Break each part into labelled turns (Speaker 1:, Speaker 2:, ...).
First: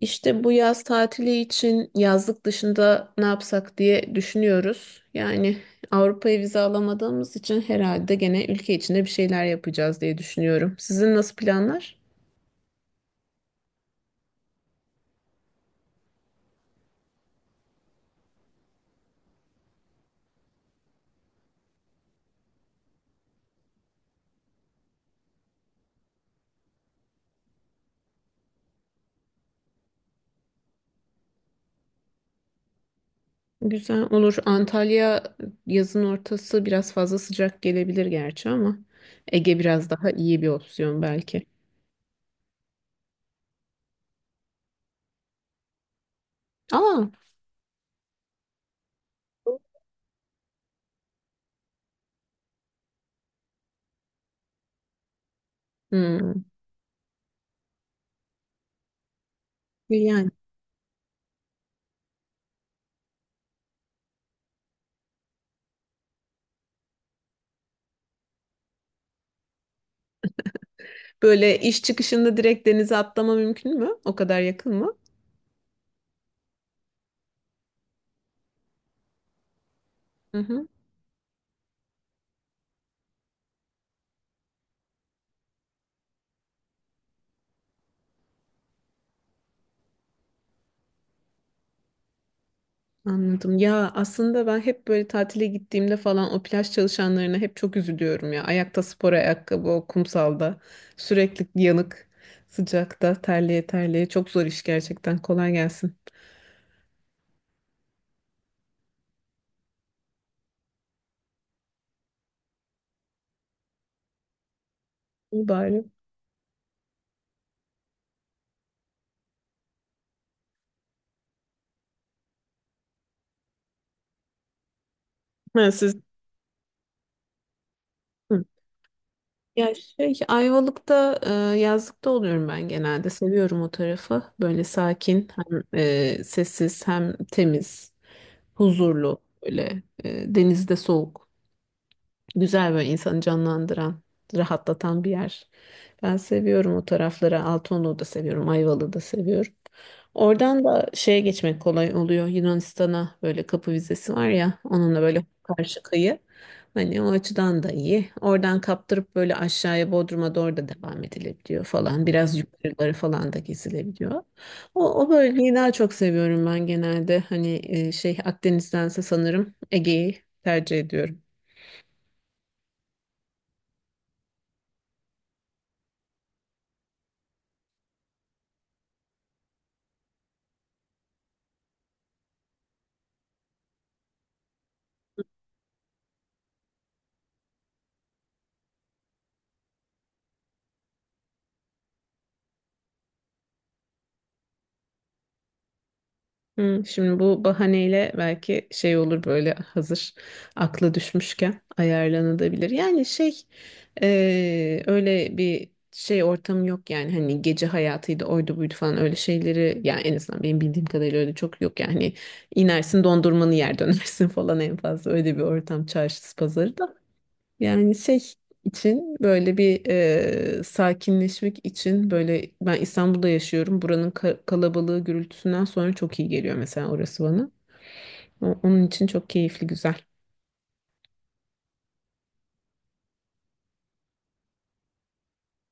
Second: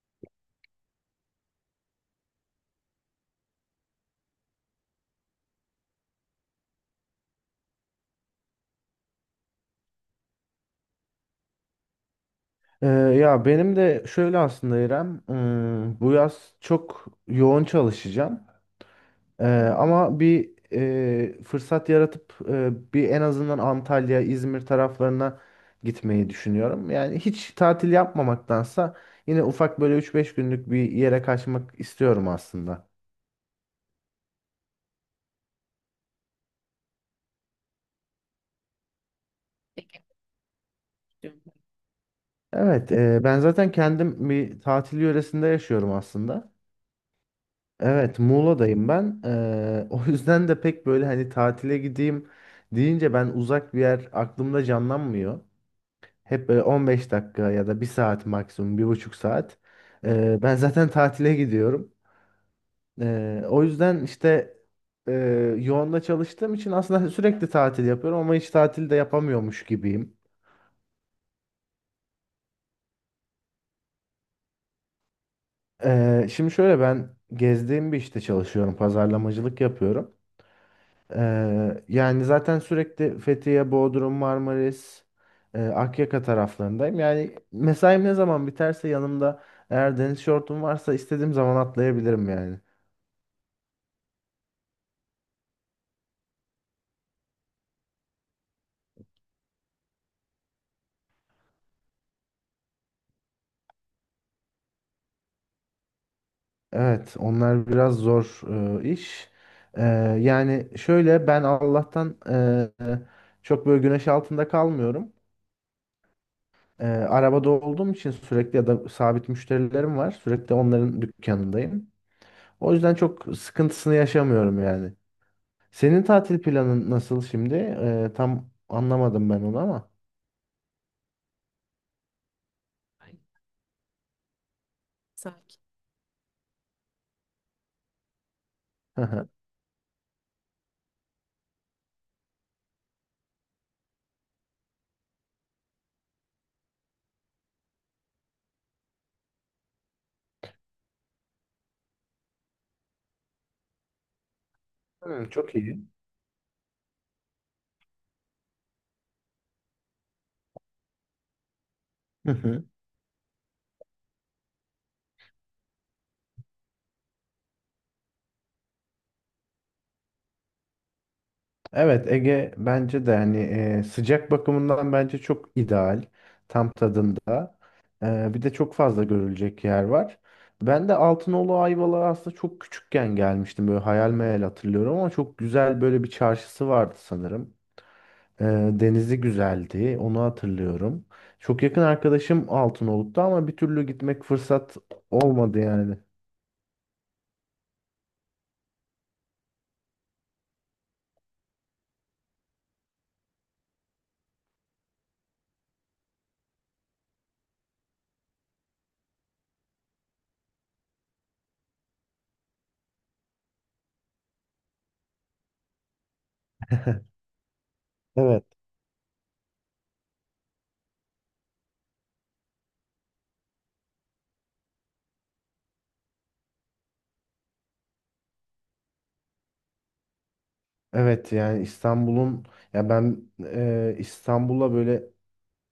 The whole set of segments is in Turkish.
Speaker 1: İşte bu yaz tatili için yazlık dışında ne yapsak diye düşünüyoruz. Yani Avrupa'ya vize alamadığımız için herhalde gene ülke içinde bir şeyler yapacağız diye düşünüyorum. Sizin nasıl planlar?
Speaker 2: Ya benim de şöyle aslında İrem, bu yaz çok yoğun çalışacağım. Ama bir fırsat yaratıp bir en azından Antalya, İzmir taraflarına gitmeyi düşünüyorum. Yani hiç tatil yapmamaktansa yine ufak böyle üç beş günlük bir yere kaçmak istiyorum aslında.
Speaker 1: Güzel olur. Antalya yazın ortası biraz fazla sıcak gelebilir gerçi ama Ege biraz daha iyi bir opsiyon belki.
Speaker 2: Evet, ben zaten kendim bir tatil yöresinde yaşıyorum aslında.
Speaker 1: Aa.
Speaker 2: Evet, Muğla'dayım ben. O yüzden de pek böyle hani tatile gideyim deyince ben uzak bir yer aklımda canlanmıyor.
Speaker 1: Hmm.
Speaker 2: Hep böyle 15 dakika ya da bir saat maksimum, bir buçuk saat.
Speaker 1: Yani
Speaker 2: Ben zaten tatile gidiyorum. O yüzden işte e, yoğunla çalıştığım için aslında sürekli tatil yapıyorum ama hiç tatil de yapamıyormuş gibiyim.
Speaker 1: böyle iş çıkışında direkt denize atlama mümkün mü? O kadar yakın mı?
Speaker 2: Şimdi şöyle ben gezdiğim bir işte çalışıyorum, pazarlamacılık yapıyorum.
Speaker 1: Hı hı.
Speaker 2: Yani zaten sürekli Fethiye, Bodrum, Marmaris, Akyaka taraflarındayım. Yani mesaim ne zaman biterse yanımda eğer deniz şortum varsa istediğim zaman atlayabilirim yani.
Speaker 1: Anladım. Ya aslında ben hep böyle tatile gittiğimde falan o plaj çalışanlarına hep çok üzülüyorum ya. Ayakta spor ayakkabı o kumsalda sürekli yanık, sıcakta terleye terleye çok zor iş gerçekten. Kolay gelsin.
Speaker 2: Evet, onlar biraz zor iş. E, Yani şöyle ben Allah'tan çok böyle güneş altında kalmıyorum.
Speaker 1: İyi bari.
Speaker 2: Arabada olduğum için sürekli ya da sabit müşterilerim var. Sürekli onların dükkanındayım. O yüzden çok sıkıntısını yaşamıyorum yani.
Speaker 1: Ha, siz...
Speaker 2: Senin tatil planın nasıl şimdi?
Speaker 1: Hı.
Speaker 2: Tam anlamadım ben onu
Speaker 1: Ya
Speaker 2: ama.
Speaker 1: şey Ayvalık'ta yazlıkta oluyorum ben genelde. Seviyorum o tarafı. Böyle sakin, hem sessiz hem temiz,
Speaker 2: Hı
Speaker 1: huzurlu,
Speaker 2: hı.
Speaker 1: böyle denizde soğuk. Güzel, böyle insanı canlandıran, rahatlatan bir yer. Ben seviyorum o tarafları. Altınoluk'u da seviyorum, Ayvalık'ı da seviyorum. Oradan da şeye geçmek kolay oluyor. Yunanistan'a böyle kapı vizesi var ya, onunla böyle
Speaker 2: Hı, çok iyi.
Speaker 1: karşı kıyı. Hani o açıdan da iyi. Oradan kaptırıp böyle aşağıya Bodrum'a doğru da devam edilebiliyor falan.
Speaker 2: Hı
Speaker 1: Biraz
Speaker 2: hı.
Speaker 1: yukarıları falan da gezilebiliyor. O bölgeyi daha çok seviyorum ben genelde. Hani şey Akdeniz'dense sanırım Ege'yi tercih ediyorum.
Speaker 2: Evet, Ege bence de hani sıcak bakımından bence çok ideal. Tam tadında. Bir de çok fazla görülecek yer var. Ben de Altınoluk Ayvalık'a aslında çok küçükken gelmiştim. Böyle hayal meyal hatırlıyorum ama çok güzel böyle bir çarşısı vardı sanırım. Ee, Denizi güzeldi. Onu hatırlıyorum. Çok yakın arkadaşım Altınoluk'ta ama bir türlü gitmek fırsat olmadı yani.
Speaker 1: Hmm, şimdi bu bahaneyle belki şey olur, böyle hazır aklı düşmüşken ayarlanabilir. Yani şey öyle bir şey ortamı yok, yani hani gece hayatıydı, oydu buydu falan, öyle şeyleri yani en azından benim bildiğim kadarıyla öyle çok yok yani. Hani inersin, dondurmanı yer, dönersin falan, en fazla öyle bir ortam, çarşısı pazarı da. Yani şey
Speaker 2: Evet.
Speaker 1: için böyle bir, sakinleşmek için, böyle ben İstanbul'da yaşıyorum. Buranın kalabalığı, gürültüsünden sonra çok iyi geliyor mesela orası bana. Onun için çok keyifli, güzel.
Speaker 2: Evet, yani İstanbul'un ya ben e, İstanbul'a böyle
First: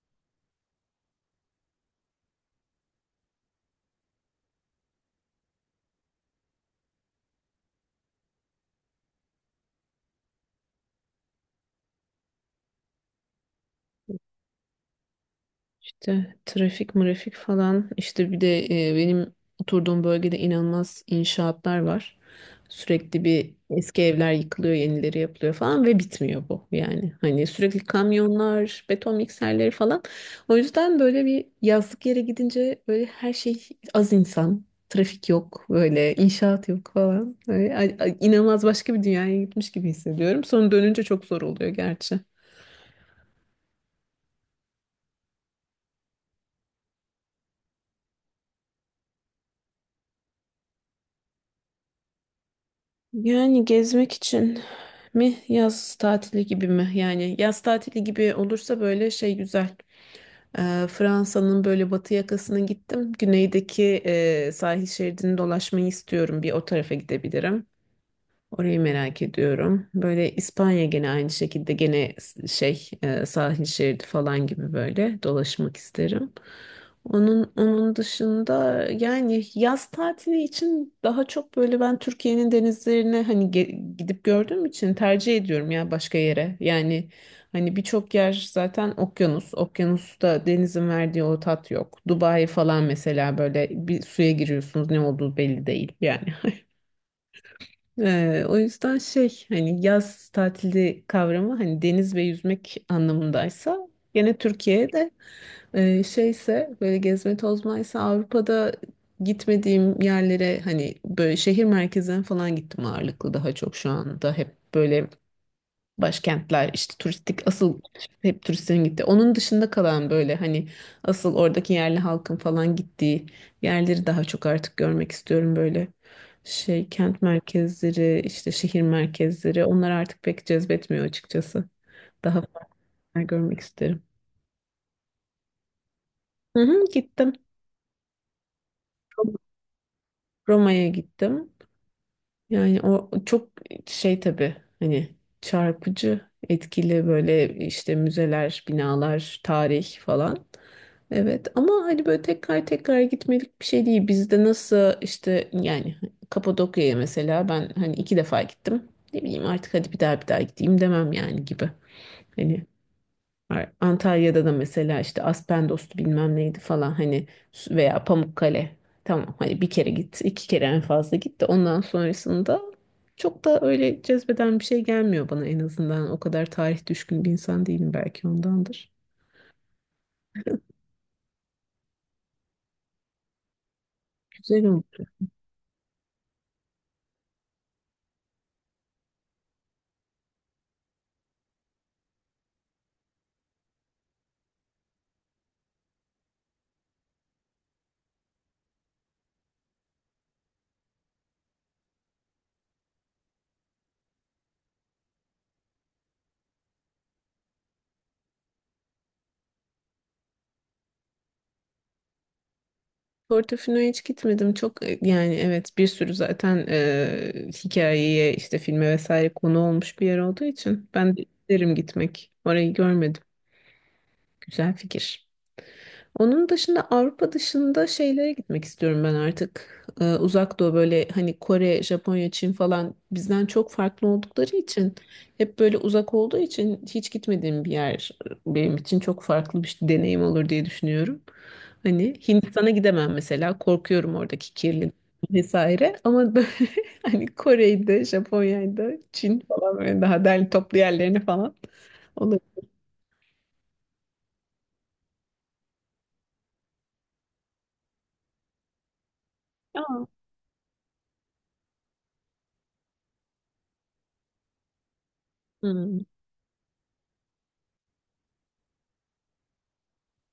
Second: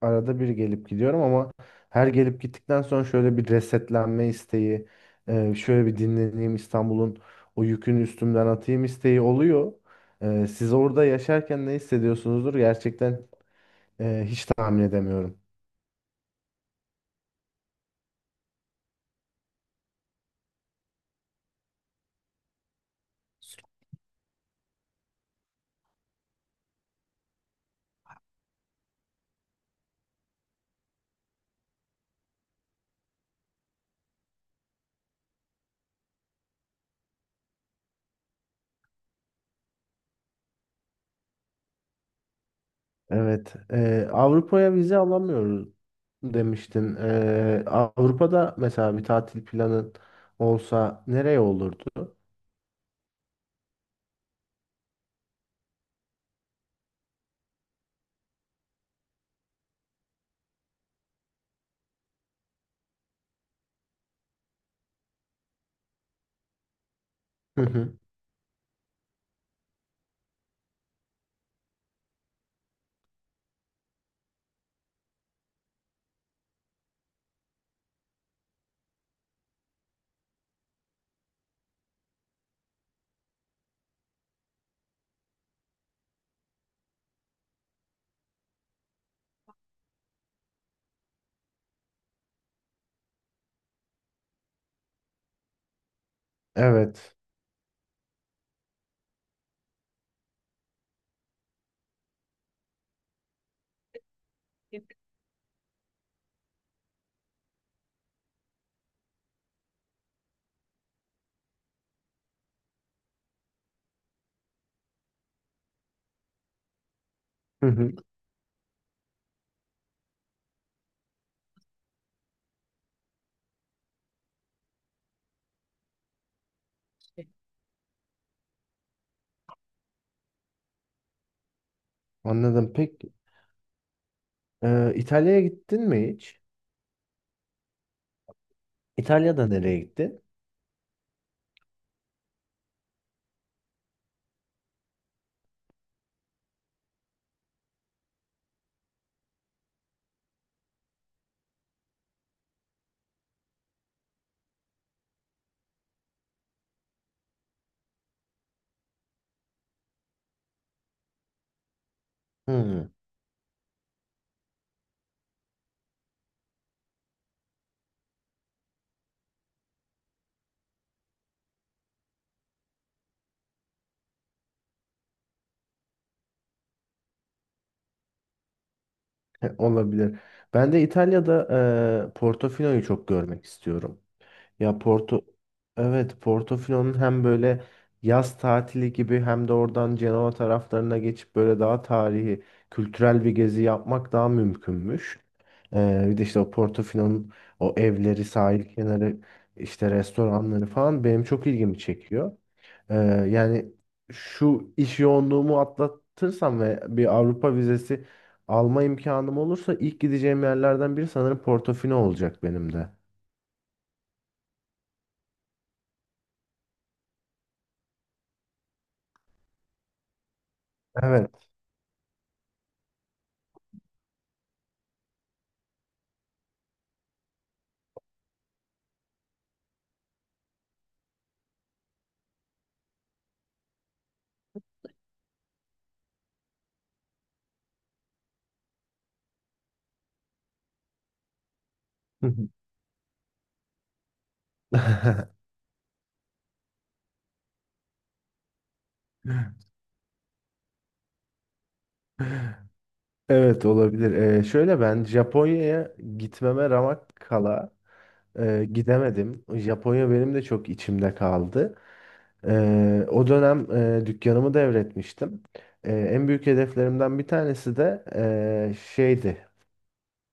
Speaker 2: arada bir gelip gidiyorum ama her gelip gittikten sonra şöyle bir resetlenme isteği, şöyle bir dinleneyim, İstanbul'un o yükünü üstümden atayım isteği oluyor. Siz orada yaşarken ne hissediyorsunuzdur gerçekten, hiç tahmin edemiyorum.
Speaker 1: İşte trafik mırafik falan, işte bir de benim oturduğum bölgede inanılmaz inşaatlar var. Sürekli bir eski evler yıkılıyor, yenileri yapılıyor falan ve bitmiyor bu yani. Hani sürekli kamyonlar, beton mikserleri falan. O yüzden böyle bir yazlık yere gidince böyle her şey, az insan, trafik yok, böyle inşaat yok falan. Böyle, inanılmaz başka bir dünyaya gitmiş gibi hissediyorum. Sonra dönünce çok zor oluyor gerçi.
Speaker 2: Evet. Avrupa'ya vize alamıyoruz demiştin. Avrupa'da mesela bir tatil planın olsa nereye olurdu?
Speaker 1: Yani gezmek için mi, yaz tatili gibi mi? Yani yaz tatili gibi olursa böyle şey güzel. Fransa'nın böyle batı yakasına gittim. Güneydeki sahil şeridini dolaşmayı istiyorum. Bir o tarafa
Speaker 2: Hı
Speaker 1: gidebilirim.
Speaker 2: hı.
Speaker 1: Orayı merak ediyorum. Böyle İspanya, gene aynı şekilde, gene şey sahil şeridi falan gibi böyle dolaşmak isterim. Onun dışında yani yaz tatili için daha çok böyle ben Türkiye'nin denizlerine hani gidip gördüğüm için tercih ediyorum ya başka yere. Yani hani birçok yer zaten okyanus. Okyanusta denizin verdiği o tat yok. Dubai falan mesela, böyle bir suya giriyorsunuz ne olduğu belli değil yani.
Speaker 2: Evet.
Speaker 1: O yüzden şey hani yaz tatili kavramı hani deniz ve yüzmek anlamındaysa gene Türkiye'de, şeyse böyle gezme tozmaysa Avrupa'da gitmediğim yerlere, hani böyle şehir merkezlerine falan gittim ağırlıklı, daha çok şu anda hep böyle başkentler işte, turistik
Speaker 2: Hı
Speaker 1: asıl
Speaker 2: hı.
Speaker 1: hep turistlerin gittiği. Onun dışında kalan böyle hani asıl oradaki yerli halkın falan gittiği yerleri daha çok artık görmek istiyorum böyle. Şey kent merkezleri işte şehir merkezleri, onlar artık pek cezbetmiyor açıkçası. Daha farklı
Speaker 2: Anladım. Peki
Speaker 1: görmek isterim.
Speaker 2: İtalya'ya gittin mi hiç?
Speaker 1: Hı hı, gittim.
Speaker 2: İtalya'da nereye gittin?
Speaker 1: Roma'ya gittim. Yani o çok şey tabii, hani çarpıcı, etkili böyle, işte müzeler, binalar, tarih falan. Evet ama hani böyle tekrar tekrar gitmelik bir şey değil. Bizde nasıl işte, yani Kapadokya'ya mesela ben hani iki defa gittim. Ne bileyim artık, hadi bir daha bir daha gideyim demem yani gibi, hani.
Speaker 2: Hmm.
Speaker 1: Antalya'da da mesela işte Aspendos bilmem neydi falan, hani veya Pamukkale. Tamam hani bir kere git, iki kere en fazla git, de ondan sonrasında çok da öyle cezbeden bir şey gelmiyor bana en azından. O kadar tarih düşkün bir insan değilim, belki ondandır.
Speaker 2: Olabilir. Ben de İtalya'da Portofino'yu çok görmek istiyorum.
Speaker 1: Güzel
Speaker 2: Ya
Speaker 1: oldu.
Speaker 2: Porto, evet, Portofino'nun hem böyle yaz tatili gibi hem de oradan Cenova taraflarına geçip böyle daha tarihi, kültürel bir gezi yapmak daha mümkünmüş. Bir de işte o Portofino'nun o evleri, sahil kenarı, işte restoranları falan benim çok ilgimi çekiyor. Ee, Yani şu iş yoğunluğumu atlatırsam ve bir Avrupa vizesi alma imkanım olursa ilk gideceğim yerlerden biri sanırım Portofino olacak benim de.
Speaker 1: Portofino'ya hiç gitmedim. Çok yani evet, bir sürü zaten hikayeye, işte filme vesaire konu olmuş bir yer olduğu için ben de
Speaker 2: Evet.
Speaker 1: isterim gitmek. Orayı görmedim. Güzel fikir. Onun dışında Avrupa dışında şeylere gitmek istiyorum ben artık. Uzak doğu, böyle hani Kore, Japonya, Çin falan bizden çok farklı oldukları için, hep böyle uzak olduğu için hiç gitmediğim bir yer, benim için çok farklı bir deneyim olur diye düşünüyorum. Hani Hindistan'a gidemem mesela, korkuyorum oradaki kirlilik vesaire, ama böyle hani Kore'de, Japonya'da, Çin falan böyle daha derli toplu yerlerini falan olabilir.
Speaker 2: Evet, olabilir. Şöyle ben Japonya'ya gitmeme ramak kala gidemedim.
Speaker 1: Ama,
Speaker 2: Japonya benim de çok içimde kaldı. O dönem dükkanımı devretmiştim.
Speaker 1: hmm,
Speaker 2: En büyük hedeflerimden bir tanesi de şeydi.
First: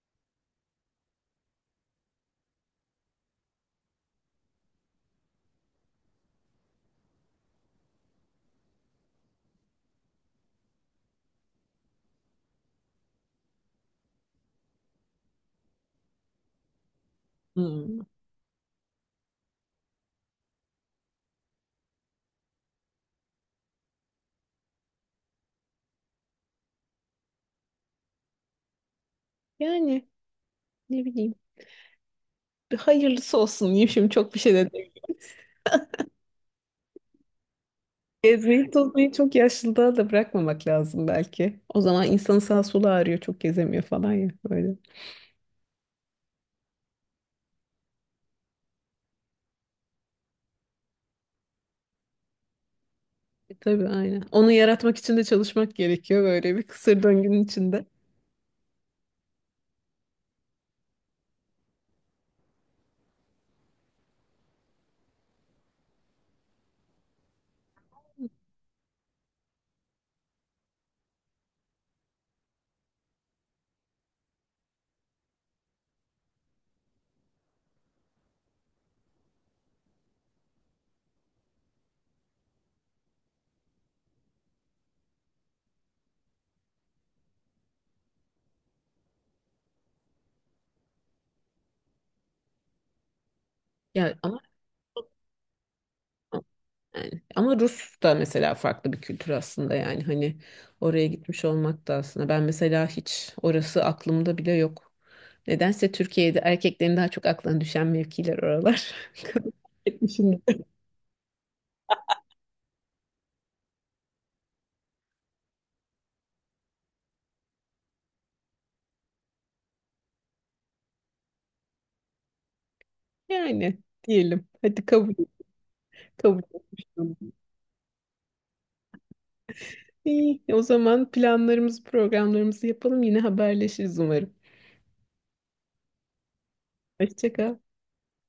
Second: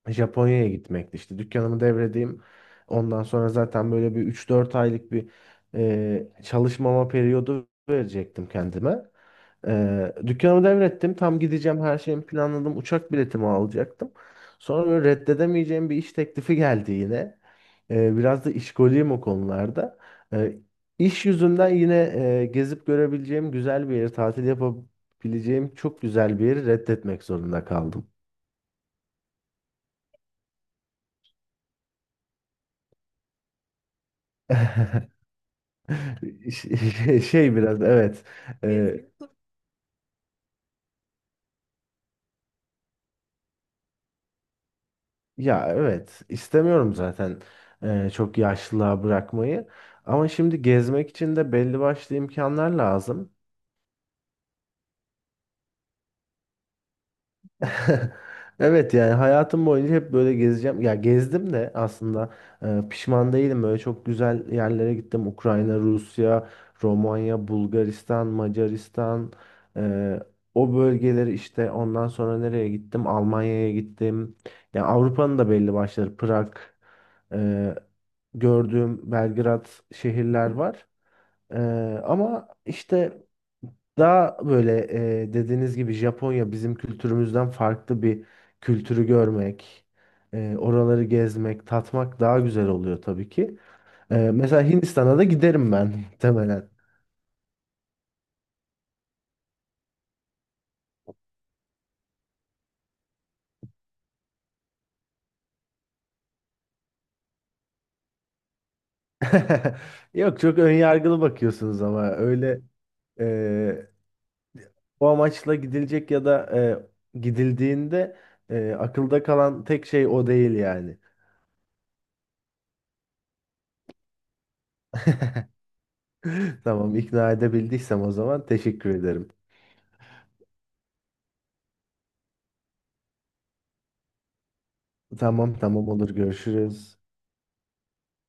Speaker 2: Japonya'ya gitmekti. İşte dükkanımı devredeyim. Ondan sonra zaten böyle bir üç dört aylık bir çalışmama periyodu verecektim kendime. Dükkanımı devrettim. Tam gideceğim, her şeyimi planladım. Uçak biletimi alacaktım. Sonra böyle reddedemeyeceğim bir iş teklifi geldi yine.
Speaker 1: hmm.
Speaker 2: Biraz da işkoliyim o konularda. E, iş yüzünden yine gezip görebileceğim güzel bir yeri, tatil yapabileceğim çok güzel bir yeri reddetmek zorunda kaldım.
Speaker 1: Yani ne bileyim. Hayırlısı olsun diyeyim, şimdi çok bir şey de diyeyim.
Speaker 2: Şey şey biraz evet.
Speaker 1: Gezmeyi tozmayı
Speaker 2: Rezil.
Speaker 1: çok yaşlılığa da bırakmamak lazım belki. O zaman insanın sağ solu ağrıyor, çok gezemiyor falan ya böyle.
Speaker 2: Ya evet, istemiyorum zaten çok yaşlılığa bırakmayı. Ama şimdi gezmek için de belli başlı imkanlar lazım.
Speaker 1: E, tabii aynen. Onu yaratmak için de çalışmak gerekiyor, böyle bir kısır döngünün içinde.
Speaker 2: Evet, yani hayatım boyunca hep böyle gezeceğim. Ya gezdim de aslında, pişman değilim. Böyle çok güzel yerlere gittim. Ukrayna, Rusya, Romanya, Bulgaristan, Macaristan. e, O bölgeleri işte ondan sonra nereye gittim? Almanya'ya gittim. Ya Avrupa'nın da belli başları. Prag, e, gördüğüm Belgrad şehirler var. Ee, ama işte daha böyle, dediğiniz gibi Japonya bizim kültürümüzden farklı bir kültürü görmek, oraları gezmek, tatmak daha güzel oluyor tabii ki.
Speaker 1: Ya ama
Speaker 2: Mesela Hindistan'a da giderim ben muhtemelen.
Speaker 1: yani, ama Rus da mesela farklı bir kültür aslında, yani hani oraya gitmiş olmak da aslında. Ben mesela hiç orası aklımda bile yok. Nedense Türkiye'de erkeklerin daha çok aklına düşen mevkiler oralar. Kadın
Speaker 2: Yok, çok
Speaker 1: erkek,
Speaker 2: önyargılı bakıyorsunuz ama öyle e, o amaçla gidilecek ya da gidildiğinde akılda kalan tek şey o değil yani.
Speaker 1: yani diyelim. Hadi kabul
Speaker 2: Tamam,
Speaker 1: etmiştim.
Speaker 2: ikna edebildiysem o zaman teşekkür ederim.
Speaker 1: İyi, o zaman planlarımızı, programlarımızı yapalım. Yine haberleşiriz umarım.
Speaker 2: Tamam tamam, olur, görüşürüz.
Speaker 1: Hoşça kal.